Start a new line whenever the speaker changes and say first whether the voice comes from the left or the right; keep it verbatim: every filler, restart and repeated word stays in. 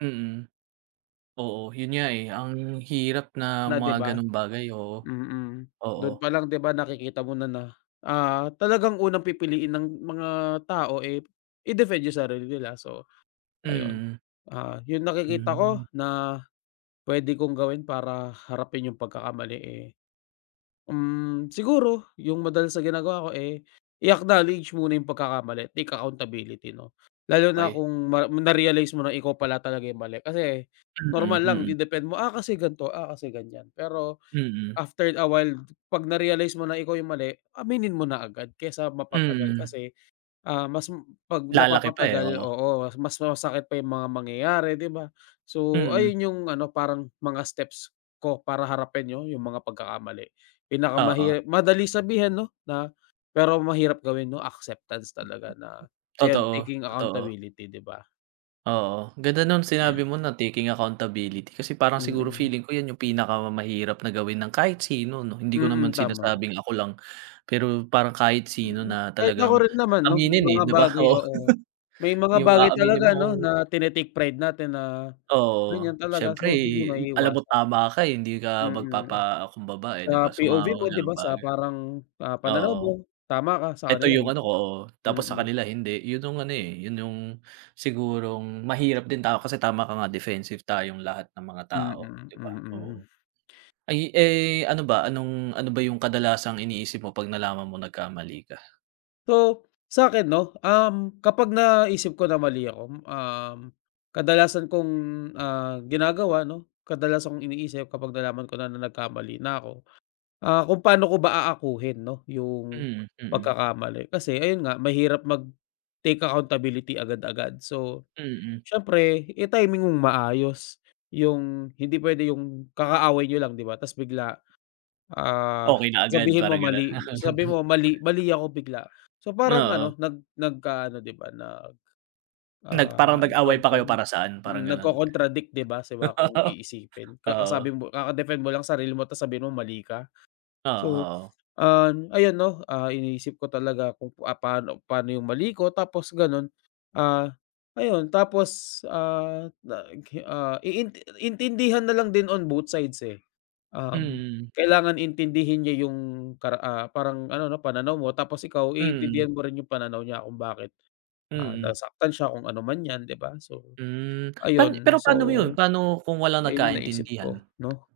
right: Mm. Oo yun nga, eh, ang hirap na
left: Na di
right: mga
left: ba,
right: gano'ng bagay, oo,
left: mm.
right: oo.
left: Dun pa lang di ba, nakikita mo na na, ah, talagang unang pipiliin ng mga tao, eh, i-defend yung sarili nila, so ayun.
right: Mm.
left: Ah, yung nakikita
right: Hmm.
left: ko na pwede kong gawin para harapin yung pagkakamali, eh, mm siguro yung madalas na ginagawa ko, eh, i-acknowledge muna yung pagkakamali, take accountability 'no. Lalo na
right: Okey.
left: kung ma na-realize mo na ikaw pala talaga yung mali. Kasi
right: Mm,
left: normal lang
right: mm.
left: i-defend mo, "Ah, kasi gan'to. Ah, kasi ganyan." Pero
right: Mm.
left: after a while, 'pag na-realize mo na ikaw yung mali aminin mo na agad kaysa mapatagal
right: Mm.
left: kasi, ah, mas m 'pag
right: Lalaki pa, eh,
left: napapatagal
right: oo.
left: oo, mas masakit pa yung mga mangyayari, di ba? So,
right: Mm.
left: ayun yung ano, parang mga steps ko para harapin' no yung mga pagkakamali.
right: Oo.
left: Pinakamahi madali sabihin 'no na pero mahirap gawin 'no, acceptance talaga na ayun,
right: Totoo,
left: taking
right: totoo.
left: accountability, di ba?
right: Oo, ganda nung sinabi mo na taking accountability kasi parang siguro
left: Mm.
right: feeling ko 'yan yung pinakamahirap na gawin ng kahit sino 'no. Hindi ko
left: Mm,
right: naman
left: tama.
right: sinasabing ako lang, pero parang kahit sino
left: Mm,
right: na
left: kahit ako
right: talagang
left: rin naman 'no may
right: aminin, eh,
left: mga
right: di ba,
left: bagay
right: oo.
left: oo. May mga
right: Yung
left: bagay
right: aaminin
left: talaga 'no,
right: mong
left: na tine-take pride natin na
right: Oo,
left: ganyan talaga,
right: siyempre
left: so hindi
right: alam mo
left: maiiwasan.
right: tama ka, eh, hindi ka
left: Mm,
right: magpapakumbaba, eh,
left: sa
right: di ba, sa
left: P-O-V
right: mga
left: mo di
right: ganung
left: ba sa
right: bagay.
left: parang, ah, pananaw
right: Oo.
left: mo tama ka, sa
right: 'Eto
left: kanila
right: yung ano
left: hindi,
right: ko, oh, tapos sa
left: mm.
right: kanila hindi. Yun yung ano, eh, yun yung sigurong mahirap din tao kasi tama ka nga defensive tayong lahat ng mga
left: Mm,
right: tao, di ba, oo.
left: mm.
right: Ayu eh, ano ba, anong ano ba yung kadalasang iniisip mo 'pag nalaman mong nagkamali ka?
left: So, sa'kin 'no, um, kapag naisip ko na mali ako, mm, um, kadalasan kong, ah, ginagawa 'no, kadalasan kong iniisip kapag nalaman ko na nagkamali na ako, ah, kung paano ko ba aakuhin 'no yung
right: Mm, mm.
left: pagkakamali. Kasi ayun nga, mahirap mag-take accountability agad-agad. So,
right: Mm.
left: siyempre, i-timing mong maayos, yung hindi pwede yung kakaaway niyo lang di ba tapos bigla, ah,
right: Okey na agad
left: sabihin mo
right: parang ganun.
left: mali sabihin mo mali mali ako bigla. So, parang
right: Oo.
left: ano, nag nagkaano di ba nag,
right: Nag parang
left: ah, anong tawag
right: nag-away pa kayo
left: do'n,
right: para saan,
left: mm,
right: parang gano'n?
left: nagko-contradict di ba di ba siba kung iisipin. Kakasabi
right: Oo.
left: mo kaka-defend mo lang sarili mo tapos sabihin mo mali ka.
right: Oo,
left: So,
right: oo.
left: ah, ayan 'no, ah, iniisip ko talaga kung, ah, paano paano yung mali ko tapos ganun. Ah, ayun, tapos, ah, nag hi ah, iin intindihan nalang din on both sides, eh. Um,
right: Mm.
left: kailangan intindihin niya yung kara ah, parang ano 'no, pananaw mo tapos ikaw
right: Mm.
left: iintindihan mo rin yung pananaw niya kung bakit, ah,
right: Mm.
left: nasaktan siya kung ano man 'yan di ba. So,
right: Mm. Pan
left: ayun.
right: pero
left: So,
right: paano mo yun, paano kung walang
left: ayun yung naisip ko
right: nagkaintindihan?
left: 'no.